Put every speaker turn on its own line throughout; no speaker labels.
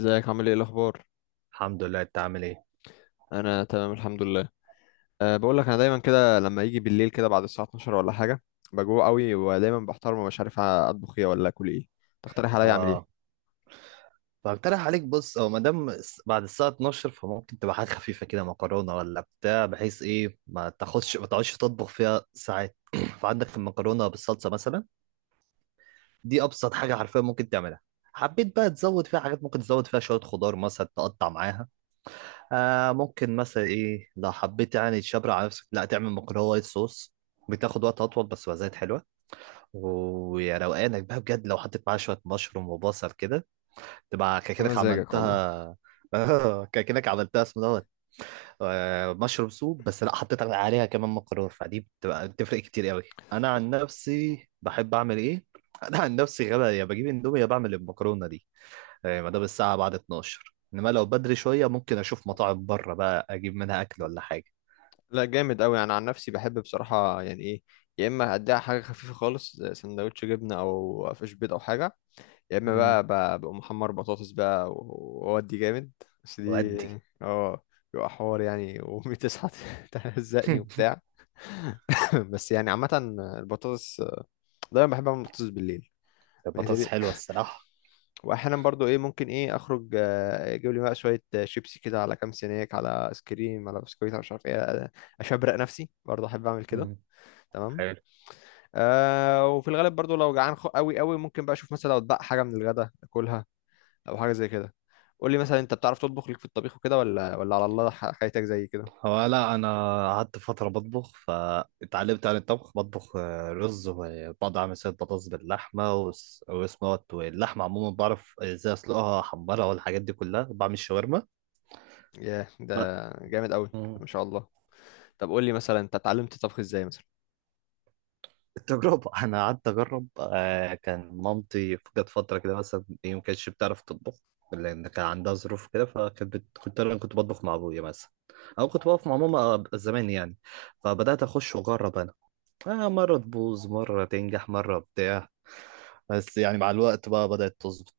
ازيك عامل ايه الاخبار؟
الحمد لله. انت عامل ايه؟
انا تمام الحمد لله. أه بقول لك، انا دايما كده لما يجي بالليل كده بعد الساعه 12 ولا حاجه بجوع قوي، ودايما بحتار ومش عارف اطبخ ايه ولا اكل ايه. تقترح عليا اعمل ايه؟
اه، فاقترح عليك. بص، او ما دام بعد الساعه 12 فممكن تبقى حاجه خفيفه كده، مكرونه ولا بتاع، بحيث ايه، ما تاخدش ما تقعدش تطبخ فيها ساعات. فعندك المكرونه بالصلصه مثلا. دي ابسط حاجه حرفيا ممكن تعملها. حبيت بقى تزود فيها حاجات، ممكن تزود فيها شويه خضار مثلا تقطع معاها. آه، ممكن مثلا ايه، لو حبيت يعني تشبر على نفسك، لا، تعمل مكرونه وايت صوص. بتاخد وقت اطول بس وزيت حلوه. ويا روقانك بقى بجد لو حطيت معاها شويه مشروم وبصل كده تبقى كده
مزاجك والله.
عملتها. كده عملتها اسمه دوت. مشروب سوب، بس لا، حطيت عليها كمان مكرونه، فدي بتبقى بتفرق كتير قوي. انا عن نفسي بحب اعمل ايه؟ انا عن نفسي غبا، يا بجيب اندومي يا بعمل المكرونه دي. ما دام الساعه بعد 12. انما لو بدري شويه ممكن اشوف مطاعم بره بقى اجيب منها اكل ولا حاجة.
لا جامد قوي. انا عن نفسي بحب بصراحه، يعني ايه يا اما اديها حاجه خفيفه خالص زي سندوتش جبنه او فيش بيض او حاجه، يا اما
مم.
بقى بقوم محمر بطاطس بقى واودي جامد. بس دي،
وادي.
اه، بيبقى حوار يعني. وامي تصحى تهزقني وبتاع. بس يعني عامة، البطاطس، دايما بحب اعمل بطاطس بالليل بالنسبة
البطاطس
لي.
حلوه الصراحه.
واحيانا برضو ايه، ممكن ايه اخرج اجيب لي بقى شويه شيبسي كده، على كام سناك، على ايس كريم، على بسكويت، على مش عارف ايه اشبرق نفسي برضو، احب اعمل كده.
مم.
تمام. آه وفي الغالب برضو لو جعان قوي قوي، ممكن بقى اشوف مثلا لو اتبقى حاجه من الغدا اكلها او حاجه زي كده. قول لي مثلا، انت بتعرف تطبخ ليك في الطبيخ وكده ولا على الله حياتك زي كده؟
هو لا، انا قعدت فتره بطبخ فاتعلمت عن الطبخ. بطبخ رز، وبعض اعمل سلطه بطاطس باللحمه، واسمه دوت، واللحمه عموما بعرف ازاي اسلقها، احمرها، والحاجات دي كلها. بعمل شاورما.
ياه ده
لا.
جامد قوي،
مم.
ما شاء الله. طب قول لي مثلا، انت اتعلمت الطبخ ازاي مثلا؟
التجربه. انا قعدت اجرب. كان مامتي جت فتره كده مثلا ايه، ما كانتش بتعرف تطبخ لان كان عندها ظروف كده. كنت انا كنت بطبخ مع ابويا مثلا، او كنت بقف مع ماما زمان يعني. فبدات اخش واجرب انا. مره تبوظ، مره تنجح، مره بتاع، بس يعني مع الوقت بقى بدأت تظبط.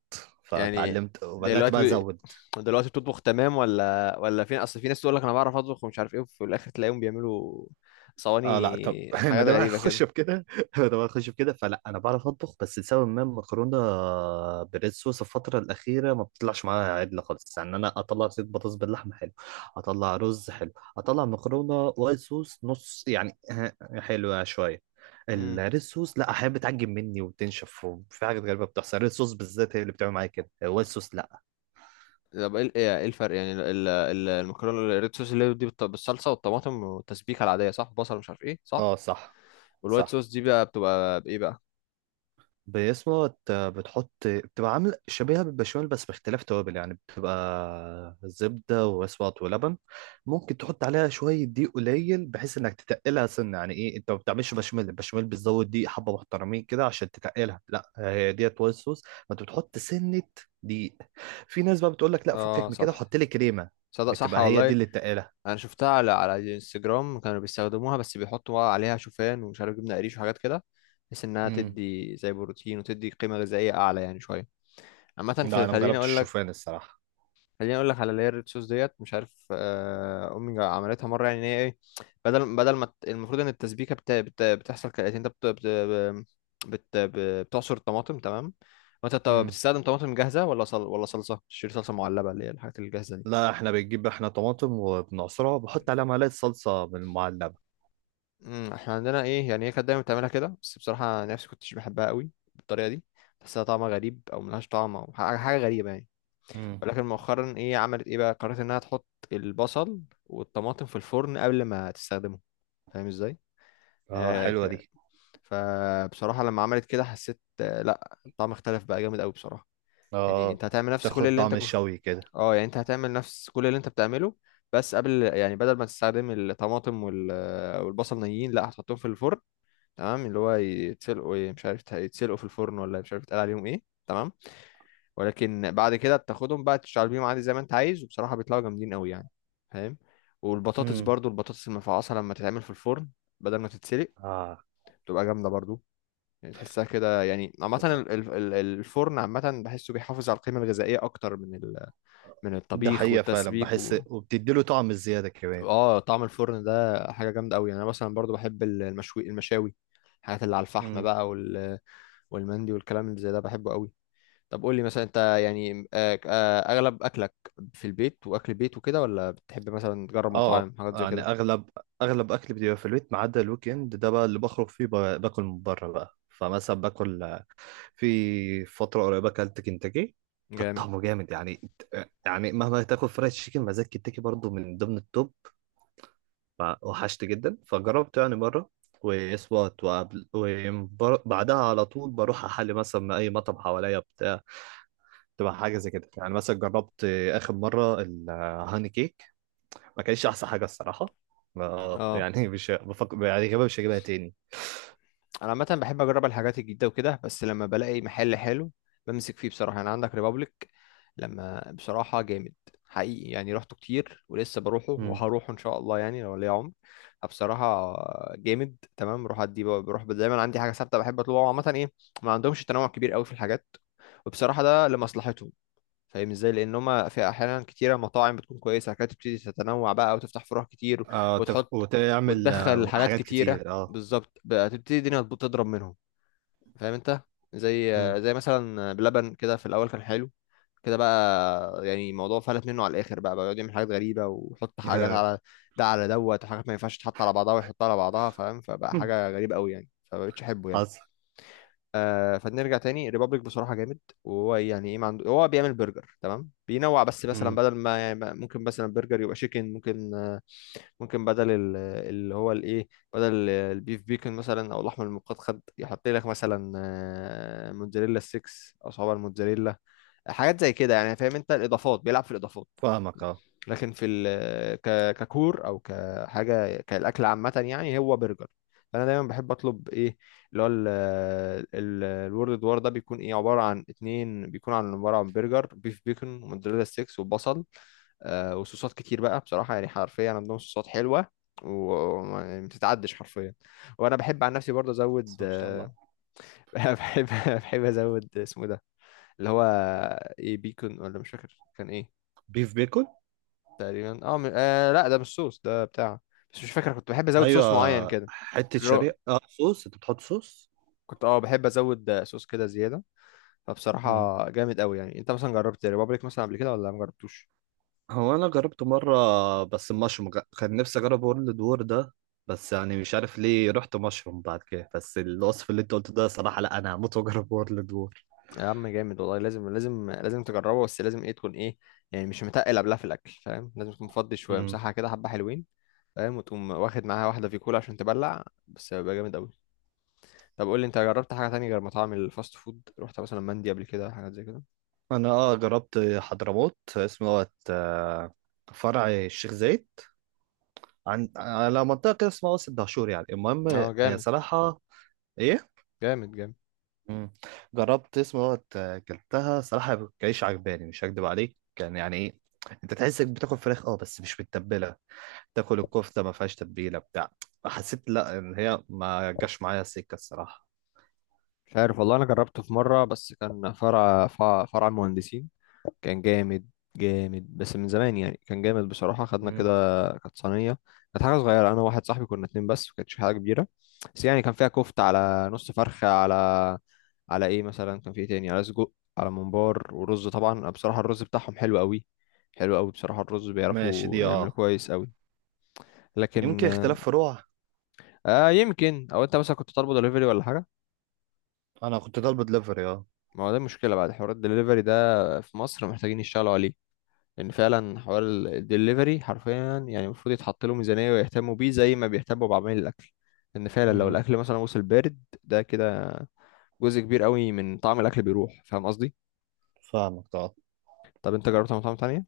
يعني
فتعلمت وبدأت بقى
دلوقتي،
أزود.
بتطبخ تمام ولا فين؟ اصل في ناس تقول لك انا بعرف اطبخ ومش عارف ايه، وفي الاخر تلاقيهم بيعملوا
اه،
صواني
لا طب. ما
حاجات
دام
غريبة
هخش
كده.
بكده. ما دام هخش بكده، فلا، انا بعرف اطبخ، بس لسبب ما المكرونه بريد صوص الفتره الاخيره ما بتطلعش معايا عدله خالص. يعني انا اطلع زيت، بطاطس باللحمه حلو، اطلع رز حلو، اطلع مكرونه وايت صوص نص يعني حلوه شويه.
امم،
الريد صوص لا، احيانا بتعجب مني وبتنشف، وفي حاجات غريبه بتحصل. الريد صوص بالذات هي اللي بتعمل معايا كده، الوايت صوص لا.
طب ايه إيه الفرق يعني، المكرونه الريد صوص اللي هي دي بالصلصه والطماطم والتسبيكه العاديه صح، بصل مش عارف ايه، صح؟
اه، صح.
والوايت
صح،
صوص دي بقى بتبقى بايه بقى؟
بتحط، بتبقى عامل شبيهة بالبشاميل بس باختلاف توابل، يعني بتبقى زبدة واسماط ولبن. ممكن تحط عليها شوية دقيق قليل بحيث انك تتقلها سنة. يعني ايه انت ما بتعملش بشاميل؟ البشاميل بتزود دقيق حبة محترمين كده عشان تتقلها. لا، هي ديت وايت صوص ما انت بتحط سنة دقيق. في ناس بقى بتقول لك لا،
اه
فكك من كده
صح،
وحط لي كريمة.
صدق صح
بتبقى هي دي
والله.
اللي تقلها.
انا شفتها على الانستجرام، كانوا بيستخدموها بس بيحطوا عليها شوفان ومش عارف جبنه قريش وحاجات كده، بحيث انها
امم.
تدي زي بروتين وتدي قيمه غذائيه اعلى يعني شويه. عامه
لا،
في،
انا ما
خليني
جربتش
اقول لك،
الشوفان الصراحة.
على اللي هي الريد صوص ديت، مش عارف امي عملتها مره يعني، ان هي ايه، بدل ما المفروض ان التسبيكه بتحصل كالاتي. انت بت... بت- بتعصر الطماطم، تمام؟ وانت بتستخدم طماطم جاهزه ولا صلصه؟ تشتري صلصه معلبه اللي هي الحاجات الجاهزه دي.
لا، احنا بنجيب احنا طماطم وبنعصرها، وبحط عليها معلقة صلصة من المعلبة.
امم، احنا عندنا ايه يعني، هي كانت دايما بتعملها كده، بس بصراحه أنا نفسي كنتش بحبها قوي بالطريقه دي. بحسها طعمها غريب او ملهاش طعم او حاجه غريبه يعني.
امم.
ولكن مؤخرا ايه، عملت ايه بقى، قررت انها تحط البصل والطماطم في الفرن قبل ما تستخدمه. فاهم ازاي؟
اه،
آه،
حلوة
ك-
دي.
فبصراحه لما عملت كده حسيت آه، لا الطعم اختلف بقى جامد قوي بصراحه. يعني
اه،
انت هتعمل نفس كل
تاخد
اللي انت
طعم الشوي كده.
اه، يعني انت هتعمل نفس كل اللي انت بتعمله، بس قبل يعني، بدل ما تستخدم الطماطم والبصل نيين، لا هتحطهم في الفرن، تمام؟ اللي هو يتسلقوا ايه مش عارف، يتسلقوا في الفرن ولا مش عارف يتقال عليهم ايه، تمام؟ ولكن بعد كده بتاخدهم بقى تشتغل بيهم عادي زي ما انت عايز، وبصراحة بيطلعوا جامدين قوي يعني. فاهم؟ والبطاطس
امم.
برضو، البطاطس المفعصة لما تتعمل في الفرن بدل ما تتسلق،
اه.
بتبقى جامدة برضو. يعني تحسها كده يعني. عامة
بتح-
الفرن عامة بحسه بيحافظ على القيمة الغذائية أكتر من من
ده
الطبيخ
حقيقة فعلا
والتسبيك
بحس، وبتديله طعم الزيادة كمان.
اه، طعم الفرن ده حاجة جامدة قوي يعني. أنا مثلا برضو بحب المشوي، المشاوي، الحاجات اللي على الفحم
امم.
بقى، والمندي والكلام اللي زي ده، بحبه قوي. طب قول لي مثلا انت، يعني اغلب اكلك في البيت واكل بيت وكده، ولا بتحب مثلا تجرب
اه
مطاعم حاجات زي
يعني
كده؟
اغلب، اكل بيبقى في البيت، ما عدا الويك اند ده بقى اللي بخرج فيه، باكل من بره بقى. فمثلا باكل، في فتره قريبه اكلت كنتاكي. كان
جامد.
طعمه جامد يعني. يعني مهما تاكل فرايد تشيكن، مزاج كنتاكي برضه من ضمن التوب. فوحشت جدا فجربت يعني مرة، واسوات وقبل وبعدها على طول بروح أحل مثلا من أي مطعم حواليا بتاع، تبقى حاجة زي كده. يعني مثلا جربت آخر مرة الهاني كيك، ما كانش أحسن حاجة الصراحة.
اه،
يعني مش بفكر يعني غالبا مش هجيبها تاني.
انا عامه بحب اجرب الحاجات الجديده وكده، بس لما بلاقي محل حلو بمسك فيه بصراحه. يعني عندك ريبابليك، لما بصراحه جامد حقيقي يعني. رحته كتير ولسه بروحه
مم.
وهروحه ان شاء الله يعني لو ليا عمر. بصراحه جامد. تمام، بروح ادي، بروح دايما عندي حاجه ثابته بحب اطلبها عامه ايه، ما عندهمش تنوع كبير قوي في الحاجات. وبصراحه ده لمصلحتهم. فاهم ازاي، لان هما في احيانا كتيره مطاعم بتكون كويسه كانت تبتدي تتنوع بقى وتفتح فروع كتير
آه،
وتحط،
وتعمل
وتدخل حاجات
حاجات
كتيره،
كتير. اه.
بالظبط بقى تبتدي الدنيا تبوظ تضرب منهم. فاهم انت؟ زي
مم.
مثلا بلبن كده، في الاول كان حلو، كده بقى يعني الموضوع فلت منه على الاخر بقى، يقعد يعمل حاجات غريبه ويحط حاجات على ده على دوت، وحاجات ما ينفعش تتحط على بعضها ويحطها على بعضها. فاهم؟ فبقى حاجه غريبه قوي يعني، فمبقتش احبه يعني.
حصل.
آه، فنرجع تاني، ريبابليك بصراحة جامد. وهو يعني ايه، ما عنده هو بيعمل برجر تمام، بينوع بس مثلا،
مم.
بدل ما يعني، ممكن مثلا برجر يبقى شيكن، ممكن آه، ممكن بدل اللي هو الايه، بدل البيف بيكن مثلا او اللحم المقدد، يحط لك مثلا آه، موتزاريلا 6، او صوابع الموتزاريلا، حاجات زي كده يعني. فاهم انت؟ الاضافات، بيلعب في الاضافات،
فاهمك، اه.
لكن في ال، ك، ككور او كحاجه، كالاكل عامه يعني هو برجر. فانا دايما بحب اطلب ايه، اللي هو الورد وار، ده بيكون ايه، عباره عن اتنين، بيكون عن، عباره عن برجر بيف، بيكون وموتزاريلا ستيكس وبصل آه وصوصات كتير بقى. بصراحه يعني حرفيا عندهم صوصات حلوه وما بتتعدش حرفيا. وانا بحب عن نفسي برضه ازود
بس ما شاء
آه،
الله.
بحب بحب ازود اسمه إيه ده، اللي هو ايه، بيكون، ولا مش فاكر كان ايه.
بيف بيكون.
تقريبا اه، م... آه لا ده مش صوص ده بتاع، بس مش فاكر، كنت بحب ازود
ايوه،
صوص معين كده.
حته
الرو...
شريحه، اه. صوص، انت بتحط صوص.
كنت اه بحب ازود آه، صوص كده زياده.
مم.
فبصراحه جامد قوي يعني. انت مثلا جربت ريبابليك مثلا قبل كده ولا ما جربتوش؟
هو انا جربته مره، بس المشروم كان نفسي اجرب وورلد وور ده، بس يعني مش عارف ليه رحت مشروم بعد كده. بس الوصف اللي انت قلته ده صراحه، لا انا هموت واجرب وورلد وور.
يا عم جامد والله، لازم لازم لازم تجربه، بس لازم ايه، تكون ايه يعني مش متقل قبلها في الاكل. فاهم؟ لازم تكون مفضي شويه،
امم.
مساحه كده حبه حلوين. فاهم؟ وتقوم واخد معاها واحده في كولا عشان تبلع، بس بيبقى جامد قوي. طب قول لي، انت جربت حاجه تانية غير مطاعم الفاست فود؟ رحت مثلا مندي قبل كده، حاجات زي كده؟
انا اه جربت حضرموت اسمه دوت فرع الشيخ زايد، عن على منطقه كده اسمها وسط دهشور يعني. المهم
اه
هي صراحه ايه.
جامد جامد.
مم. جربت اسمه دوت اكلتها صراحه كانش عجباني. مش هكدب عليك، كان يعني ايه، انت تحسك بتاكل فراخ اه بس مش متبله. تاكل الكفته ما فيهاش تتبيله بتاع، فحسيت لا، ان هي ما جاش معايا سكه الصراحه.
مش عارف والله، انا جربته في مره بس، كان فرع المهندسين، كان جامد. جامد بس من زمان يعني، كان جامد بصراحه. خدنا كده
مم.
كانت صينيه، كانت حاجه صغيره، انا وواحد صاحبي كنا اتنين بس، ما كانتش حاجه كبيره. بس يعني كان فيها كفته، على نص فرخه، على ايه مثلا، كان فيه إيه تاني، على سجق، على ممبار ورز. طبعا أنا بصراحه الرز بتاعهم حلو قوي، حلو قوي بصراحه. الرز
ماشي
بيعرفوا
دي،
يعملوا
اه
كويس قوي. لكن
يمكن اختلاف فروع.
آه، يمكن، او انت مثلا كنت طالبه دليفري ولا حاجه.
انا كنت طالب دليفري، اه.
ما هو ده المشكلة، بعد حوار الدليفري ده في مصر محتاجين يشتغلوا عليه. لأن فعلا حوار الدليفري حرفيا يعني المفروض يتحط له ميزانية ويهتموا بيه زي ما بيهتموا بعمل الأكل، لأن فعلا لو
مم.
الأكل مثلا وصل بارد، ده كده جزء كبير قوي من طعم الأكل بيروح. فاهم قصدي؟
فاهمك طبعا.
طب أنت جربت مطاعم تانية؟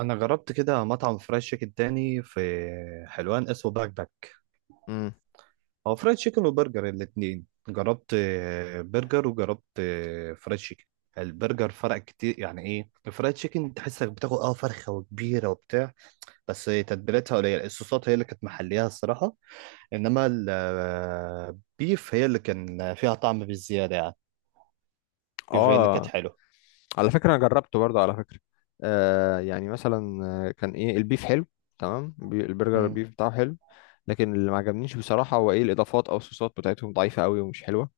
انا جربت كده مطعم فرايد تشيكن تاني في حلوان اسمه باك باك.
امم،
هو فرايد تشيكن وبرجر، الاتنين جربت، برجر وجربت فرايد تشيكن. البرجر فرق كتير يعني ايه، الفرايد تشيكن تحسك بتاخد اه فرخه وكبيره وبتاع، بس تتبيلتها قليله، الصوصات هي اللي كانت محليها الصراحه. انما البيف هي اللي كان فيها طعم بالزياده يعني. البيف هي اللي كانت
آه،
حلوه.
على فكرة أنا جربته برضه على فكرة. آه يعني مثلا آه، كان إيه، البيف حلو، تمام. البرجر
مم.
البيف بتاعه حلو، لكن اللي ما عجبنيش بصراحة هو إيه، الإضافات أو الصوصات بتاعتهم ضعيفة قوي ومش حلوة.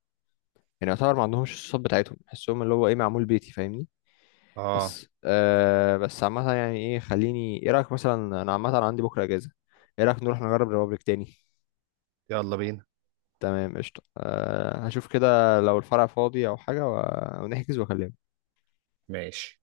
يعني يعتبر ما عندهمش، الصوت بتاعتهم بحسهم اللي هو ايه معمول بيتي. فاهمني؟
اه،
بس آه، بس عامة يعني ايه، خليني ايه رأيك مثلا، انا عامة عندي بكرة اجازة، ايه رأيك نروح نجرب ريبابليك تاني؟
يلا بينا.
تمام قشطة، آه هشوف كده لو الفرع فاضي او حاجة ونحجز واكلمك.
ماشي.